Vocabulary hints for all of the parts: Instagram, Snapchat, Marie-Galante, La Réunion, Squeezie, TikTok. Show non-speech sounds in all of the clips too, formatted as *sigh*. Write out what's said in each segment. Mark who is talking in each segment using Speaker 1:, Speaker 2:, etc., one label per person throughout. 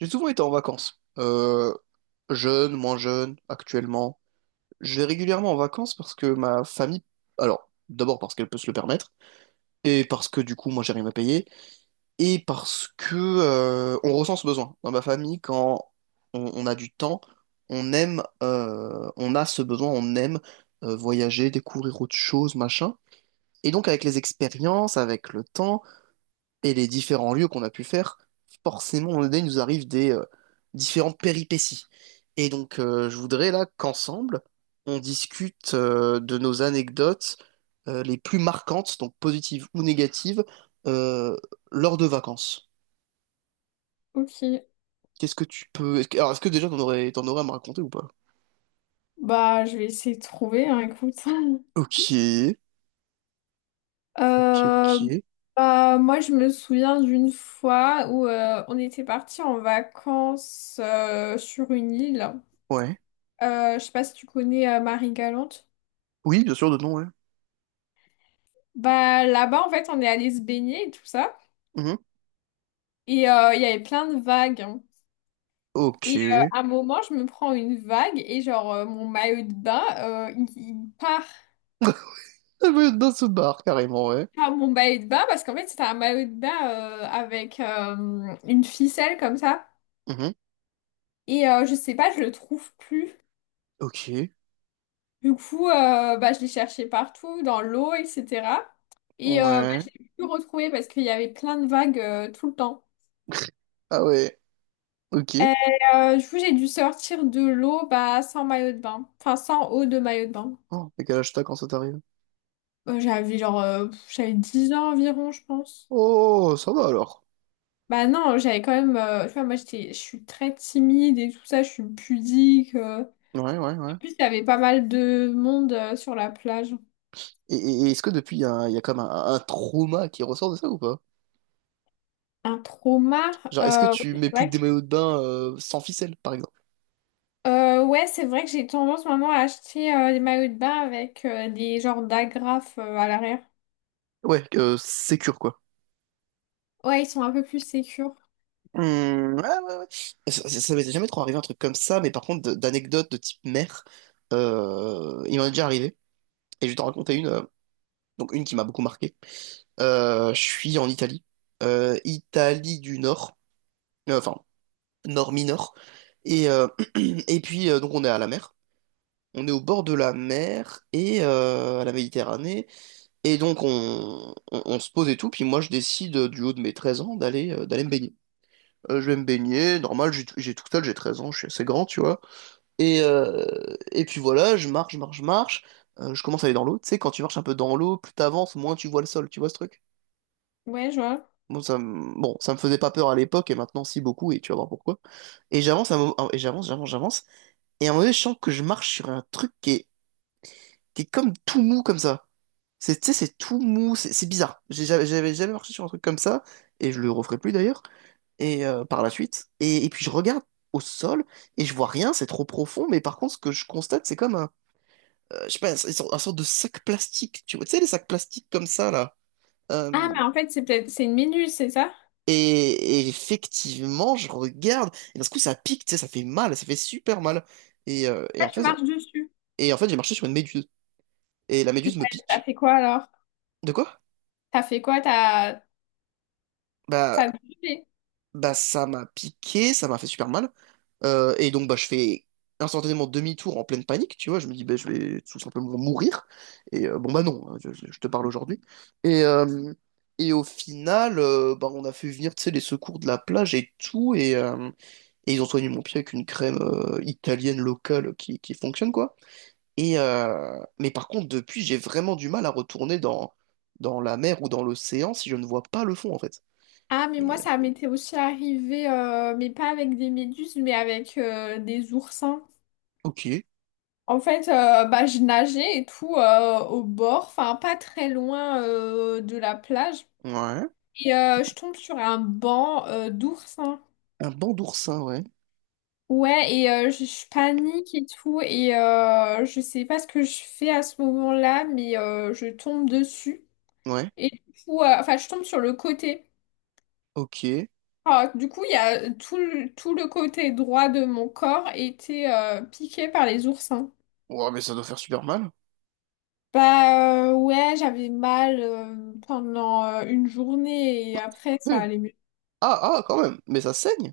Speaker 1: J'ai souvent été en vacances. Jeune, moins jeune, actuellement. Je vais régulièrement en vacances parce que ma famille... Alors, d'abord parce qu'elle peut se le permettre, et parce que du coup, moi, j'ai rien à payer, et parce que on ressent ce besoin. Dans ma famille, quand on a du temps, on aime... on a ce besoin, on aime voyager, découvrir autre chose, machin. Et donc, avec les expériences, avec le temps et les différents lieux qu'on a pu faire, forcément, on il nous arrive des différentes péripéties. Et donc, je voudrais là qu'ensemble, on discute de nos anecdotes les plus marquantes, donc positives ou négatives, euh, lors de vacances.
Speaker 2: Ok,
Speaker 1: Qu'est-ce que tu peux... Est-ce que, alors, est-ce que déjà, t'en aurais à me raconter ou pas?
Speaker 2: bah je vais essayer de trouver, hein, écoute. *laughs*
Speaker 1: Ok, ok,
Speaker 2: Euh,
Speaker 1: ok.
Speaker 2: moi je me souviens d'une fois où on était parti en vacances sur une île.
Speaker 1: Ouais.
Speaker 2: Je sais pas si tu connais Marie-Galante.
Speaker 1: Oui, bien sûr, de nom, ouais.
Speaker 2: Bah là-bas en fait on est allé se baigner et tout ça.
Speaker 1: Mhm.
Speaker 2: Et il y avait plein de vagues, hein.
Speaker 1: Ok.
Speaker 2: Et à un moment je me prends une vague et genre mon maillot de bain il part.
Speaker 1: Ah ouais, dans ce bar, carrément, ouais.
Speaker 2: Ah mon maillot de bain parce qu'en fait c'était un maillot de bain avec une ficelle comme ça
Speaker 1: Mhm.
Speaker 2: et je sais pas je le trouve plus,
Speaker 1: Ok.
Speaker 2: du coup bah, je l'ai cherché partout dans l'eau etc. Et bah,
Speaker 1: Ouais.
Speaker 2: je l'ai plus retrouvé parce qu'il y avait plein de vagues tout le temps
Speaker 1: Ah ouais. Ok.
Speaker 2: et du coup j'ai dû sortir de l'eau bah, sans maillot de bain enfin sans eau de maillot de bain.
Speaker 1: Oh, t'as quel âge t'as quand ça t'arrive?
Speaker 2: J'avais genre j'avais 10 ans environ je pense.
Speaker 1: Oh, ça va alors.
Speaker 2: Bah non j'avais quand même tu vois moi j'étais je suis très timide et tout ça je suis pudique.
Speaker 1: Ouais, ouais, ouais.
Speaker 2: Plus, il y avait pas mal de monde sur la plage.
Speaker 1: Et est-ce que depuis, il y a, il y a comme un trauma qui ressort de ça ou pas?
Speaker 2: Un trauma.
Speaker 1: Genre, est-ce que
Speaker 2: Ouais,
Speaker 1: tu mets
Speaker 2: c'est
Speaker 1: plus que
Speaker 2: vrai que,
Speaker 1: des maillots de bain sans ficelle, par exemple?
Speaker 2: ouais, c'est vrai que j'ai tendance maintenant à acheter des maillots de bain avec des genres d'agrafes à l'arrière.
Speaker 1: Ouais, sécure, quoi.
Speaker 2: Ouais, ils sont un peu plus sécures.
Speaker 1: Hmm, ouais, ouais, ouais. Ça m'était jamais trop arrivé un truc comme ça, mais par contre, d'anecdotes de type mère, il m'en est déjà arrivé. Et je vais t'en raconter une, donc une qui m'a beaucoup marqué. Je suis en Italie. Italie du Nord. Enfin, nord mineur. Et, *clears throat* et puis, donc, on est à la mer. On est au bord de la mer et à la Méditerranée. Et donc, on se pose et tout. Puis moi, je décide, du haut de mes 13 ans, d'aller me baigner. Je vais me baigner, normal, j'ai tout seul, j'ai 13 ans, je suis assez grand, tu vois. Et puis voilà, je marche, je marche, je marche. Je commence à aller dans l'eau. Tu sais, quand tu marches un peu dans l'eau, plus t'avances, moins tu vois le sol, tu vois ce truc?
Speaker 2: Ouais, je vois.
Speaker 1: Bon, ça me faisait pas peur à l'époque, et maintenant, si beaucoup, et tu vas voir pourquoi. Et j'avance, j'avance, j'avance. Et à un moment donné, je sens que je marche sur un truc qui est comme tout mou comme ça. C'est, tu sais, c'est tout mou, c'est bizarre. J'avais jamais marché sur un truc comme ça, et je le referai plus d'ailleurs, et par la suite. Et puis je regarde au sol, et je vois rien, c'est trop profond, mais par contre, ce que je constate, c'est comme un, je sais pas, un, un sorte de sac plastique, tu vois, tu sais, les sacs plastiques comme ça, là.
Speaker 2: Ah,
Speaker 1: Euh,
Speaker 2: mais en fait, c'est peut-être c'est une minuse, c'est ça?
Speaker 1: et effectivement, je regarde, et d'un coup, ça pique, tu sais, ça fait mal, ça fait super mal. Et, euh, et
Speaker 2: Ah,
Speaker 1: en
Speaker 2: tu
Speaker 1: fait,
Speaker 2: marches dessus.
Speaker 1: et en fait, j'ai marché sur une méduse, et la
Speaker 2: Et
Speaker 1: méduse me
Speaker 2: t'as
Speaker 1: pique.
Speaker 2: fait quoi alors?
Speaker 1: De quoi?
Speaker 2: T'as fait quoi? T'as
Speaker 1: Bah,
Speaker 2: t'as bougé.
Speaker 1: bah, ça m'a piqué, ça m'a fait super mal. Et donc bah je fais instantanément demi-tour en pleine panique, tu vois. Je me dis bah je vais tout simplement mourir. Et bon bah non, hein, je te parle aujourd'hui. Et, euh, et au final, bah on a fait venir tu sais les secours de la plage et tout, et ils ont soigné mon pied avec une crème italienne locale qui fonctionne quoi. Et mais par contre depuis j'ai vraiment du mal à retourner dans la mer ou dans l'océan si je ne vois pas le fond en fait.
Speaker 2: Ah, mais moi,
Speaker 1: Et,
Speaker 2: ça m'était aussi arrivé, mais pas avec des méduses, mais avec des oursins.
Speaker 1: ok.
Speaker 2: En fait, bah, je nageais et tout au bord, enfin pas très loin de la plage.
Speaker 1: Ouais.
Speaker 2: Et je tombe sur un banc d'oursins.
Speaker 1: Un banc d'oursin, ouais.
Speaker 2: Ouais, et je panique et tout. Et je sais pas ce que je fais à ce moment-là, mais je tombe dessus.
Speaker 1: Ouais.
Speaker 2: Et du coup, enfin, je tombe sur le côté.
Speaker 1: Ok.
Speaker 2: Alors, du coup, il y a tout, tout le côté droit de mon corps était piqué par les oursins.
Speaker 1: Ouah, mais ça doit faire super mal.
Speaker 2: Bah ouais, j'avais mal pendant une journée et après ça
Speaker 1: Ouais.
Speaker 2: allait mieux.
Speaker 1: Ah, ah, quand même. Mais ça saigne.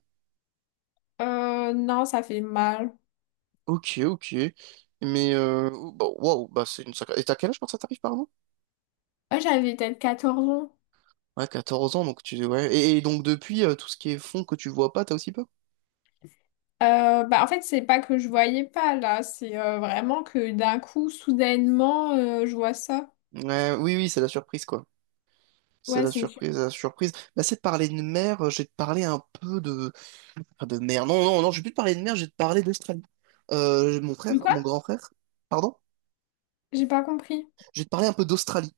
Speaker 2: Non, ça fait mal.
Speaker 1: Ok, ok. Mais, bah, waouh, bah, c'est une sacrée... Et t'as quel âge quand ça t'arrive, pardon?
Speaker 2: Ouais, j'avais peut-être 14 ans.
Speaker 1: Ouais, 14 ans, donc tu... Ouais. Et donc, depuis, tout ce qui est fond que tu vois pas, t'as aussi peur?
Speaker 2: Bah en fait, c'est pas que je voyais pas là, c'est vraiment que d'un coup, soudainement, je vois ça.
Speaker 1: Ouais, oui, oui, c'est la surprise, quoi. C'est
Speaker 2: Ouais,
Speaker 1: la
Speaker 2: c'est une... sur-
Speaker 1: surprise, la surprise. Bah, c'est de parler de mer, j'ai de parler un peu de... Enfin, de mer. Non, non, non, je vais plus te parler de mer, j'ai de parler d'Australie. Mon
Speaker 2: Du
Speaker 1: frère,
Speaker 2: quoi?
Speaker 1: mon grand frère, pardon?
Speaker 2: J'ai pas compris.
Speaker 1: Je vais te parler un peu d'Australie,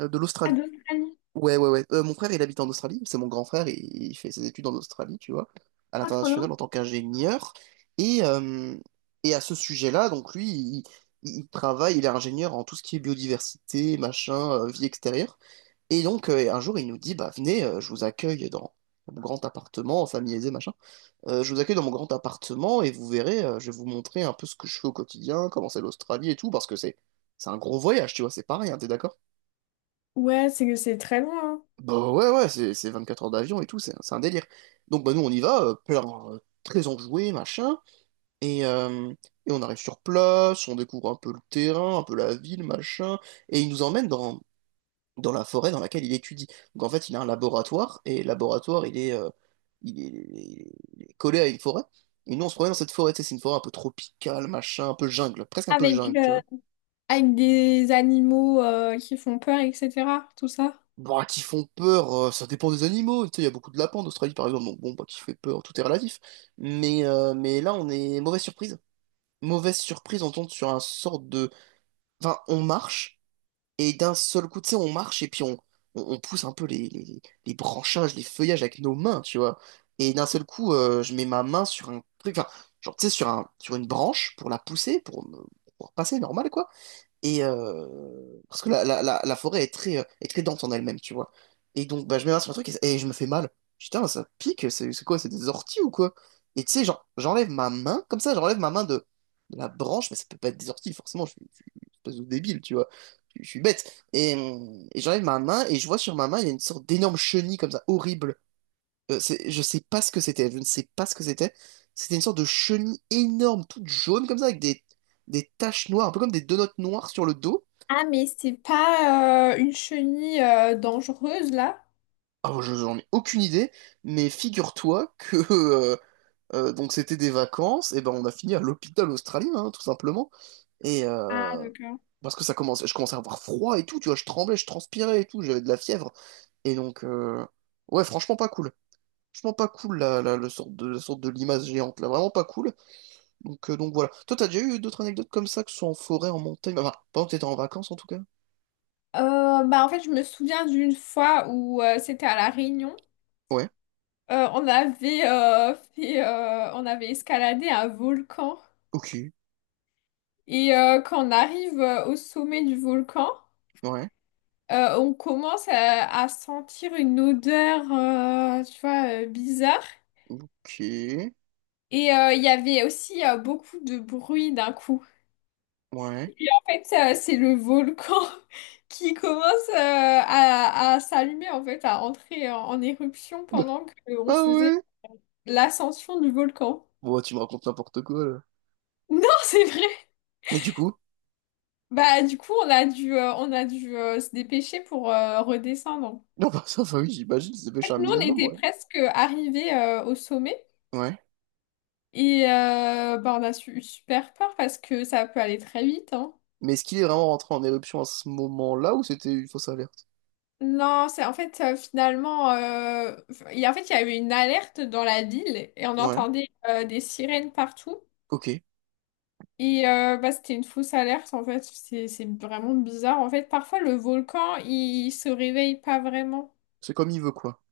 Speaker 1: de
Speaker 2: Ah,
Speaker 1: l'Australie.
Speaker 2: d'Australie.
Speaker 1: Ouais, ouais, ouais. Mon frère, il habite en Australie. C'est mon grand frère. Il fait ses études en Australie, tu vois, à
Speaker 2: Ah, trop loin.
Speaker 1: l'international en tant qu'ingénieur. Et, euh, et à ce sujet-là, donc lui, il travaille, il est ingénieur en tout ce qui est biodiversité, machin, vie extérieure. Et donc, un jour, il nous dit, bah, venez, je vous accueille dans mon grand appartement, en famille aisée, machin. Je vous accueille dans mon grand appartement et vous verrez, je vais vous montrer un peu ce que je fais au quotidien, comment c'est l'Australie et tout, parce que c'est un gros voyage, tu vois, c'est pas rien, t'es d'accord?
Speaker 2: Ouais, c'est que c'est très loin, hein.
Speaker 1: Bah ouais, ouais, c'est 24 heures d'avion et tout, c'est un délire. Donc bah nous on y va, plein, très enjoué, machin, et, euh, et on arrive sur place, on découvre un peu le terrain, un peu la ville, machin, et il nous emmène dans la forêt dans laquelle il étudie. Donc en fait il a un laboratoire, et laboratoire il est, il est, il est collé à une forêt, et nous on se promène dans cette forêt, tu sais, c'est une forêt un peu tropicale, machin, un peu jungle, presque un peu
Speaker 2: Avec,
Speaker 1: jungle, tu vois.
Speaker 2: avec des animaux qui font peur, etc. Tout ça.
Speaker 1: Bah, qui font peur, ça dépend des animaux. Tu sais, il y a beaucoup de lapins en Australie, par exemple. Donc, bon, bah, qui fait peur, tout est relatif. Mais là, on est mauvaise surprise. Mauvaise surprise, on tombe sur un sort de. Enfin, on marche, et d'un seul coup, tu sais, on marche, et puis on pousse un peu les branchages, les feuillages avec nos mains, tu vois. Et d'un seul coup, je mets ma main sur un truc, enfin, genre, tu sais, sur un, sur une branche pour la pousser, pour passer normal, quoi. Et parce que la forêt est très dense en elle-même, tu vois. Et donc, bah, je m'énerve sur un truc et je me fais mal. Putain, ça pique, c'est quoi? C'est des orties ou quoi? Et tu sais, genre, j'enlève ma main, comme ça, j'enlève ma main de la branche, mais ça peut pas être des orties, forcément, je suis une espèce de débile, tu vois. Je suis bête. Et j'enlève ma main et je vois sur ma main, il y a une sorte d'énorme chenille comme ça, horrible. Je sais pas ce que c'était, je ne sais pas ce que c'était. C'était une sorte de chenille énorme, toute jaune comme ça, avec des taches noires, un peu comme des donuts noires sur le dos.
Speaker 2: Ah, mais c'est pas une chenille dangereuse là?
Speaker 1: Ah, je j'en ai aucune idée, mais figure-toi que *laughs* euh, donc c'était des vacances, et ben on a fini à l'hôpital australien, hein, tout simplement. Et
Speaker 2: Ah, d'accord.
Speaker 1: parce que ça commence, je commençais à avoir froid et tout, tu vois, je tremblais, je transpirais et tout, j'avais de la fièvre. Et donc ouais, franchement pas cool. Franchement pas cool la sorte de limace géante, là, vraiment pas cool. Donc voilà. Toi, t'as déjà eu d'autres anecdotes comme ça, que ce soit en forêt, en montagne, enfin, pendant que t'étais en vacances en tout cas?
Speaker 2: Bah, en fait, je me souviens d'une fois où c'était à La Réunion.
Speaker 1: Ouais,
Speaker 2: On avait on avait escaladé un volcan.
Speaker 1: ok,
Speaker 2: Et quand on arrive au sommet du volcan,
Speaker 1: ouais,
Speaker 2: on commence à sentir une odeur, tu vois, bizarre.
Speaker 1: ok,
Speaker 2: Et il y avait aussi beaucoup de bruit d'un coup.
Speaker 1: ouais.
Speaker 2: Et en fait, c'est le volcan *laughs* qui commence à s'allumer, en fait, à entrer en éruption
Speaker 1: *laughs* Bah,
Speaker 2: pendant qu'on
Speaker 1: ah
Speaker 2: faisait
Speaker 1: ouais?
Speaker 2: l'ascension du volcan.
Speaker 1: Bon, bah, tu me racontes n'importe quoi là.
Speaker 2: Non, *laughs* c'est vrai.
Speaker 1: Et du coup? *laughs*
Speaker 2: Bah, du coup, on a dû se dépêcher pour redescendre. En
Speaker 1: Non, bah ça, enfin oui, j'imagine, c'est pêché
Speaker 2: fait,
Speaker 1: un
Speaker 2: nous, on
Speaker 1: minimum,
Speaker 2: était
Speaker 1: ouais.
Speaker 2: presque arrivés au sommet.
Speaker 1: Ouais.
Speaker 2: Et bah, eu super peur parce que ça peut aller très vite, hein.
Speaker 1: Mais est-ce qu'il est vraiment rentré en éruption à ce moment-là ou c'était une fausse alerte?
Speaker 2: Non, c'est en fait finalement, en fait il y a eu une alerte dans la ville et on
Speaker 1: Ouais,
Speaker 2: entendait des sirènes partout.
Speaker 1: ok.
Speaker 2: Et bah, c'était une fausse alerte en fait, c'est vraiment bizarre. En fait, parfois le volcan il se réveille pas vraiment.
Speaker 1: C'est comme il veut quoi.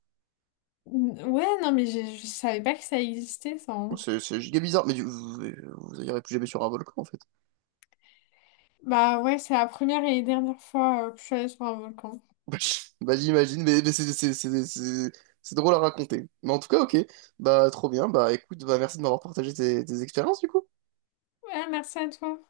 Speaker 2: Ouais, non mais savais pas que ça existait ça, hein.
Speaker 1: C'est giga bizarre, mais vous, vous irez plus jamais sur un volcan en fait.
Speaker 2: Bah ouais, c'est la première et dernière fois que je suis allée sur un volcan.
Speaker 1: Bah *laughs* bah, j'imagine, mais, c'est drôle à raconter. Mais en tout cas, ok, bah trop bien, bah écoute, bah merci de m'avoir partagé tes expériences du coup.
Speaker 2: Ouais, merci à toi.